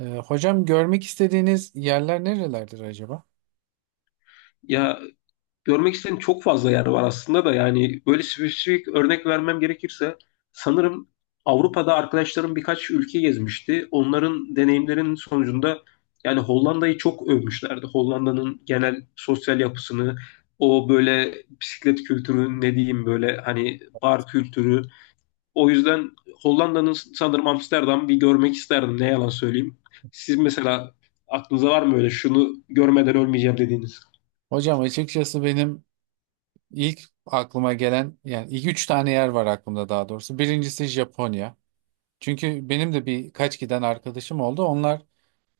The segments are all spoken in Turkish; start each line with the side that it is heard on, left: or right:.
right: Hocam görmek istediğiniz yerler nerelerdir acaba?
left: Ya görmek istediğim çok fazla yer var aslında da yani böyle spesifik örnek vermem gerekirse sanırım Avrupa'da arkadaşlarım birkaç ülke gezmişti. Onların deneyimlerinin sonucunda yani Hollanda'yı çok övmüşlerdi. Hollanda'nın genel sosyal yapısını, o böyle bisiklet kültürü ne diyeyim böyle hani bar kültürü. O yüzden Hollanda'nın sanırım Amsterdam bir görmek isterdim ne yalan söyleyeyim. Siz mesela aklınıza var mı öyle şunu görmeden ölmeyeceğim dediğiniz?
right: Hocam açıkçası benim ilk aklıma gelen yani ilk üç tane yer var aklımda daha doğrusu. Birincisi Japonya. Çünkü benim de birkaç giden arkadaşım oldu. Onlar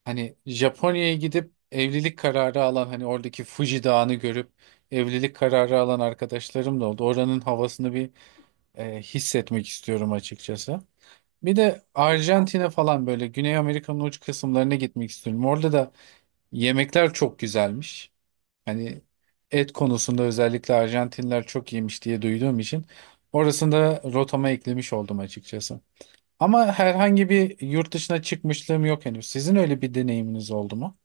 right: hani Japonya'ya gidip evlilik kararı alan hani oradaki Fuji Dağı'nı görüp evlilik kararı alan arkadaşlarım da oldu. Oranın havasını bir hissetmek istiyorum açıkçası. Bir de Arjantin'e falan böyle Güney Amerika'nın uç kısımlarına gitmek istiyorum. Orada da yemekler çok güzelmiş. Hani et konusunda özellikle Arjantinler çok yemiş diye duyduğum için orasını da rotama eklemiş oldum açıkçası. Ama herhangi bir yurt dışına çıkmışlığım yok henüz. Sizin öyle bir deneyiminiz oldu mu?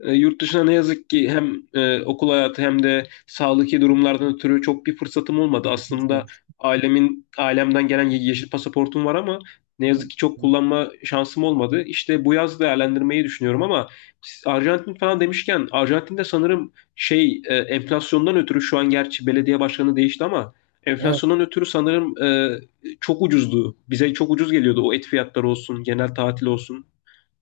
left: Yurt dışına ne yazık ki hem okul hayatı hem de sağlıklı durumlardan ötürü çok bir fırsatım olmadı.
right: Geçmiş
left: Aslında
right: olsun.
left: ailemden gelen yeşil pasaportum var ama ne yazık ki çok kullanma şansım olmadı. İşte bu yaz değerlendirmeyi düşünüyorum ama siz Arjantin falan demişken Arjantin'de sanırım şey enflasyondan ötürü şu an gerçi belediye başkanı değişti ama
right: Evet.
left: enflasyondan ötürü sanırım çok ucuzdu. Bize çok ucuz geliyordu o et fiyatları olsun, genel tatil olsun.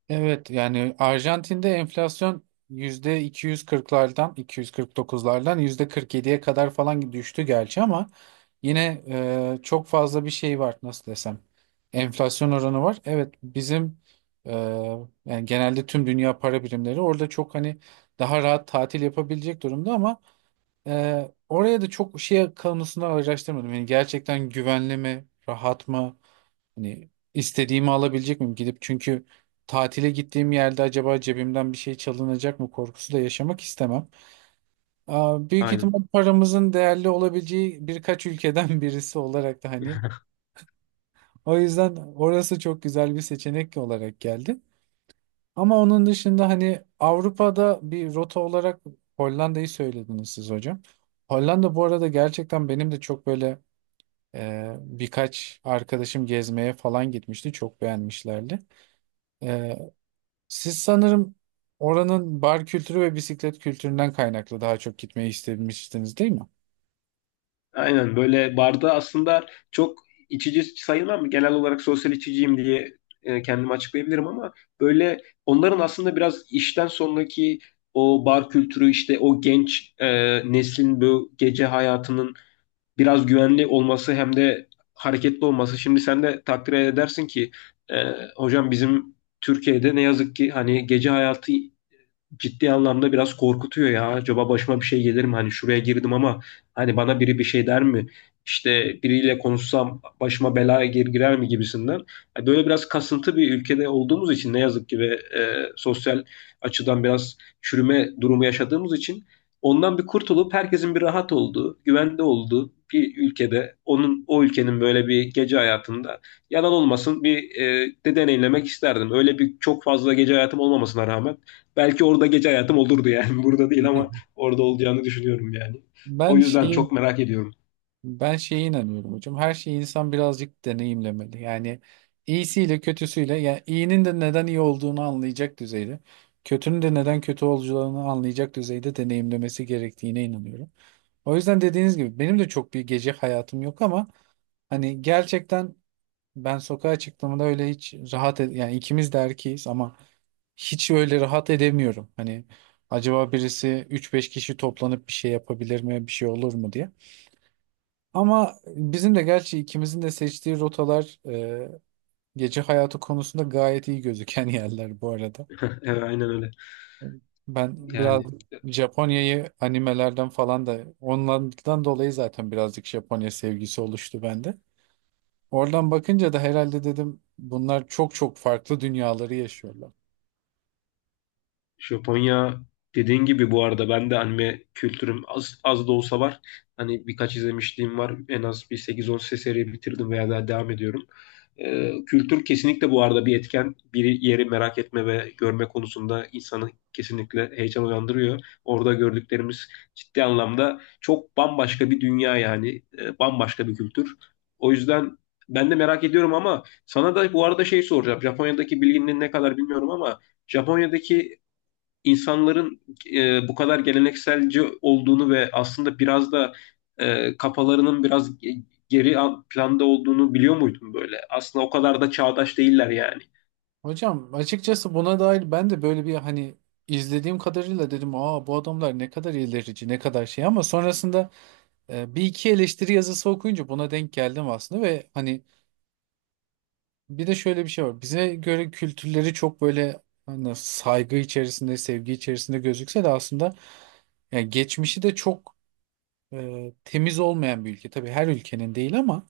right: Evet yani Arjantin'de enflasyon yüzde 240'lardan, 249'lardan yüzde 47'ye kadar falan düştü gerçi ama yine çok fazla bir şey var, nasıl desem, enflasyon oranı var. Evet, bizim e, yani genelde tüm dünya para birimleri orada çok hani daha rahat tatil yapabilecek durumda ama oraya da çok şey konusunda araştırmadım. Yani gerçekten güvenli mi, rahat mı? Hani istediğimi alabilecek miyim gidip? Çünkü tatile gittiğim yerde acaba cebimden bir şey çalınacak mı korkusu da yaşamak istemem. Aa, büyük
left: Aynen.
right: ihtimal paramızın değerli olabileceği birkaç ülkeden birisi olarak da hani o yüzden orası çok güzel bir seçenek olarak geldi. Ama onun dışında hani Avrupa'da bir rota olarak Hollanda'yı söylediniz siz hocam. Hollanda bu arada gerçekten benim de çok böyle birkaç arkadaşım gezmeye falan gitmişti. Çok beğenmişlerdi. Siz sanırım oranın bar kültürü ve bisiklet kültüründen kaynaklı daha çok gitmeyi istemiştiniz değil mi?
left: Aynen böyle barda aslında çok içici sayılmam. Genel olarak sosyal içiciyim diye kendimi açıklayabilirim ama böyle onların aslında biraz işten sonraki o bar kültürü işte o genç neslin bu gece hayatının biraz güvenli olması hem de hareketli olması. Şimdi sen de takdir edersin ki e, hocam bizim Türkiye'de ne yazık ki hani gece hayatı ciddi anlamda biraz korkutuyor ya. Acaba başıma bir şey gelir mi? Hani şuraya girdim ama hani bana biri bir şey der mi? İşte biriyle konuşsam başıma bela girer mi gibisinden. Yani böyle biraz kasıntı bir ülkede olduğumuz için ne yazık ki ve sosyal açıdan biraz çürüme durumu yaşadığımız için ondan bir kurtulup herkesin bir rahat olduğu, güvende olduğu bir ülkede onun o ülkenin böyle bir gece hayatında yalan olmasın bir de deneyimlemek isterdim. Öyle bir çok fazla gece hayatım olmamasına rağmen belki orada gece hayatım olurdu yani. Burada değil ama orada olacağını düşünüyorum yani. O
right: Ben
left: yüzden
right: şeyi
left: çok merak ediyorum.
right: Ben şeye inanıyorum hocam. Her şeyi insan birazcık deneyimlemeli. Yani iyisiyle kötüsüyle, yani iyinin de neden iyi olduğunu anlayacak düzeyde, kötünün de neden kötü olacağını anlayacak düzeyde deneyimlemesi gerektiğine inanıyorum. O yüzden dediğiniz gibi benim de çok bir gece hayatım yok ama hani gerçekten ben sokağa çıktığımda öyle hiç yani ikimiz de erkeğiz ama hiç öyle rahat edemiyorum. Hani acaba birisi üç beş kişi toplanıp bir şey yapabilir mi, bir şey olur mu diye. Ama bizim de gerçi ikimizin de seçtiği rotalar gece hayatı konusunda gayet iyi gözüken yerler bu arada.
left: Evet, aynen öyle.
right: Ben biraz
left: Yani
right: Japonya'yı animelerden falan da onlardan dolayı zaten birazcık Japonya sevgisi oluştu bende. Oradan bakınca da herhalde dedim bunlar çok çok farklı dünyaları yaşıyorlar.
left: Japonya dediğin gibi bu arada ben de anime kültürüm az, az da olsa var. Hani birkaç izlemişliğim var. En az bir 8-10 seri bitirdim veya daha devam ediyorum. Kültür kesinlikle bu arada bir etken. Bir yeri merak etme ve görme konusunda insanı kesinlikle heyecan uyandırıyor. Orada gördüklerimiz ciddi anlamda çok bambaşka bir dünya yani. Bambaşka bir kültür. O yüzden ben de merak ediyorum ama sana da bu arada şey soracağım. Japonya'daki bilginin ne kadar bilmiyorum ama Japonya'daki insanların bu kadar gelenekselci olduğunu ve aslında biraz da kafalarının biraz geri planda olduğunu biliyor muydun böyle? Aslında o kadar da çağdaş değiller yani.
right: Hocam açıkçası buna dair ben de böyle bir hani izlediğim kadarıyla dedim aa bu adamlar ne kadar ilerici ne kadar şey ama sonrasında bir iki eleştiri yazısı okuyunca buna denk geldim aslında ve hani bir de şöyle bir şey var. Bize göre kültürleri çok böyle hani saygı içerisinde, sevgi içerisinde gözükse de aslında yani geçmişi de çok temiz olmayan bir ülke. Tabii her ülkenin değil ama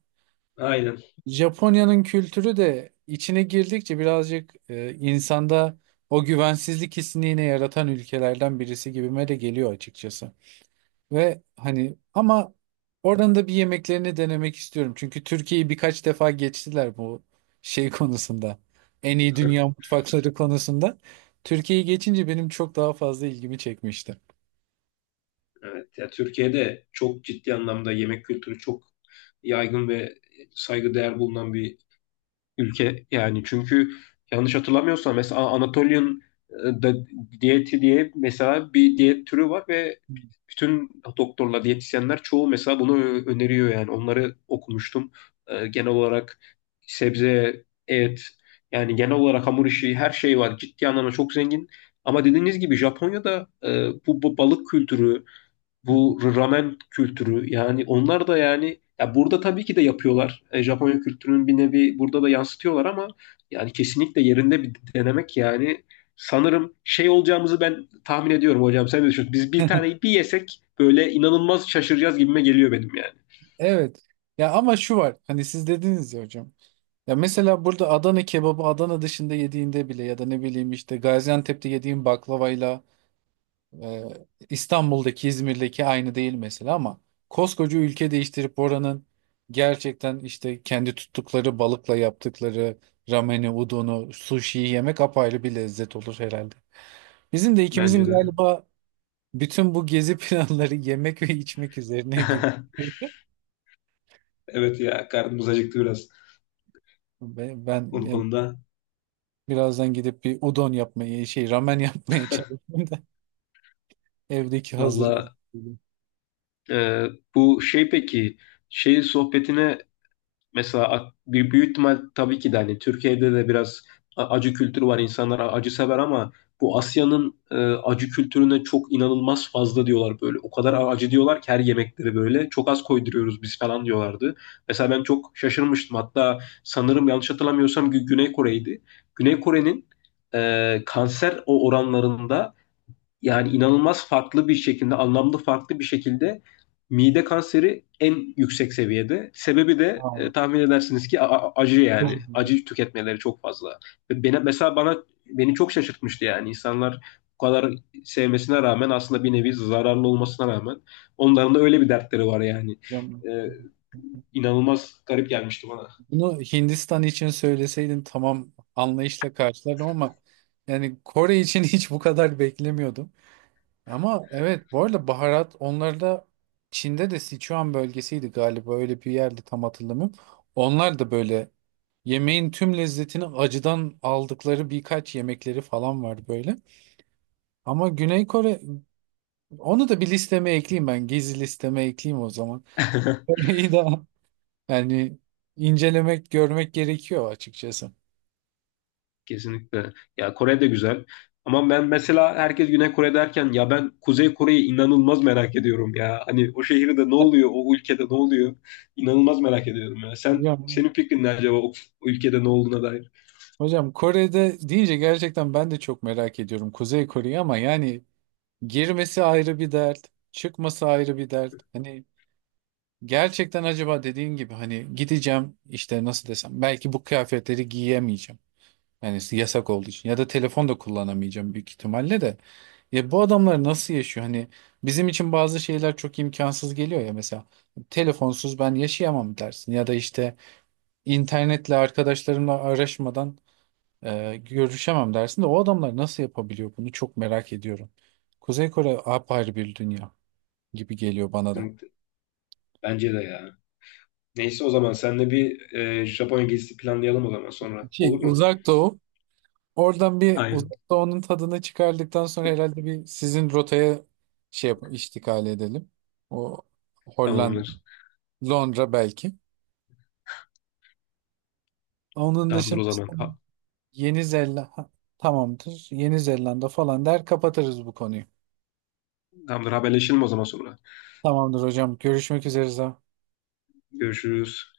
left: Aynen.
right: Japonya'nın kültürü de içine girdikçe birazcık insanda o güvensizlik hissini yine yaratan ülkelerden birisi gibime de geliyor açıkçası. Ve hani ama oranın da bir yemeklerini denemek istiyorum. Çünkü Türkiye'yi birkaç defa geçtiler bu şey konusunda. En iyi dünya mutfakları konusunda. Türkiye'yi geçince benim çok daha fazla ilgimi çekmişti.
left: Evet. Ya Türkiye'de çok ciddi anlamda yemek kültürü çok yaygın ve saygıdeğer bulunan bir ülke yani. Çünkü yanlış hatırlamıyorsam mesela Anatolian e, da- diyeti diye mesela bir diyet türü var ve bütün doktorlar, diyetisyenler çoğu mesela bunu öneriyor yani. Onları okumuştum. Genel olarak sebze, et, yani genel olarak hamur işi her şey var. Ciddi anlamda çok zengin. Ama dediğiniz gibi Japonya'da bu balık kültürü, bu ramen kültürü yani onlar da yani ya burada tabii ki de yapıyorlar. E, Japonya kültürünün bir nevi burada da yansıtıyorlar ama yani kesinlikle yerinde bir denemek yani sanırım şey olacağımızı ben tahmin ediyorum hocam. Sen ne düşünüyorsun? Biz bir taneyi bir yesek böyle inanılmaz şaşıracağız gibime geliyor benim yani.
right: Evet. Ya ama şu var. Hani siz dediniz ya hocam. Ya mesela burada Adana kebabı Adana dışında yediğinde bile ya da ne bileyim işte Gaziantep'te yediğin baklavayla e, İstanbul'daki, İzmir'deki aynı değil mesela ama koskoca ülke değiştirip oranın gerçekten işte kendi tuttukları balıkla yaptıkları rameni, udonu, suşiyi yemek apayrı bir lezzet olur herhalde. Bizim de ikimizin
left: Bence de.
right: galiba bütün bu gezi planları yemek ve içmek üzerine gibi.
left: Evet ya karnımız acıktı biraz
right: Ben, ben
left: onun
right: e,
left: konuda.
right: birazdan gidip bir udon yapmaya şey ramen yapmaya çalışıyorum. Evdeki hazır
left: Valla
right: ürün.
left: e, bu şey peki şey sohbetine mesela bir büyük ihtimal tabii ki de hani Türkiye'de de biraz acı kültürü var. İnsanlar acı sever ama bu Asya'nın acı kültürüne çok inanılmaz fazla diyorlar böyle. O kadar acı diyorlar ki her yemekleri böyle. Çok az koyduruyoruz biz falan diyorlardı. Mesela ben çok şaşırmıştım. Hatta sanırım yanlış hatırlamıyorsam Güney Kore'ydi. Güney Kore'nin kanser oranlarında yani inanılmaz farklı bir şekilde, anlamlı farklı bir şekilde mide kanseri en yüksek seviyede. Sebebi de
right: Aa,
left: tahmin edersiniz ki acı yani.
right: özür dilerim.
left: Acı tüketmeleri çok fazla. Ve mesela bana beni çok şaşırtmıştı yani. İnsanlar bu kadar sevmesine rağmen aslında bir nevi zararlı olmasına rağmen onların da öyle bir dertleri var yani.
right: Yapacağım.
left: E, inanılmaz garip gelmişti bana.
right: Bunu Hindistan için söyleseydin tamam anlayışla karşılardım ama yani Kore için hiç bu kadar beklemiyordum. Ama evet bu arada baharat onlarda Çin'de de Sichuan bölgesiydi galiba öyle bir yerde tam hatırlamıyorum. Onlar da böyle yemeğin tüm lezzetini acıdan aldıkları birkaç yemekleri falan var böyle. Ama Güney Kore, onu da bir listeme ekleyeyim ben gezi listeme ekleyeyim o zaman. Kore'yi de Yani incelemek, görmek gerekiyor açıkçası.
left: Kesinlikle. Ya Kore de güzel. Ama ben mesela herkes Güney Kore derken ya ben Kuzey Kore'yi inanılmaz merak ediyorum ya. Hani o şehirde ne oluyor, o ülkede ne oluyor? İnanılmaz merak ediyorum ya.
right: Hocam,
left: Senin fikrin ne acaba o ülkede ne olduğuna dair?
right: hocam, Kore'de deyince gerçekten ben de çok merak ediyorum Kuzey Kore'yi ama yani girmesi ayrı bir dert, çıkması ayrı bir dert. Hani gerçekten acaba dediğin gibi hani gideceğim işte nasıl desem belki bu kıyafetleri giyemeyeceğim. Yani yasak olduğu için ya da telefon da kullanamayacağım büyük ihtimalle de. Ya bu adamlar nasıl yaşıyor? Hani bizim için bazı şeyler çok imkansız geliyor ya, mesela telefonsuz ben yaşayamam dersin ya da işte İnternetle arkadaşlarımla araşmadan görüşemem dersin de o adamlar nasıl yapabiliyor bunu çok merak ediyorum. Kuzey Kore apayrı bir dünya gibi geliyor bana da.
left: Kesinlikle. Bence de ya. Neyse o zaman seninle bir Japonya gezisi planlayalım o zaman sonra.
right: Şey,
left: Olur mu?
right: Uzak Doğu. Oradan bir Uzak
left: Aynen.
right: Doğu'nun tadını çıkardıktan sonra herhalde bir sizin rotaya şey yap iştikal edelim. O Hollanda,
left: Tamamdır.
right: Londra belki. Onun
left: Tamamdır
right: dışında
left: o zaman.
right: son- Yeni Zelanda tamamdır. Yeni Zelanda falan der kapatırız bu konuyu.
left: Tamamdır, haberleşelim o zaman sonra.
right: Tamamdır hocam. Görüşmek üzere.
left: Görüşürüz.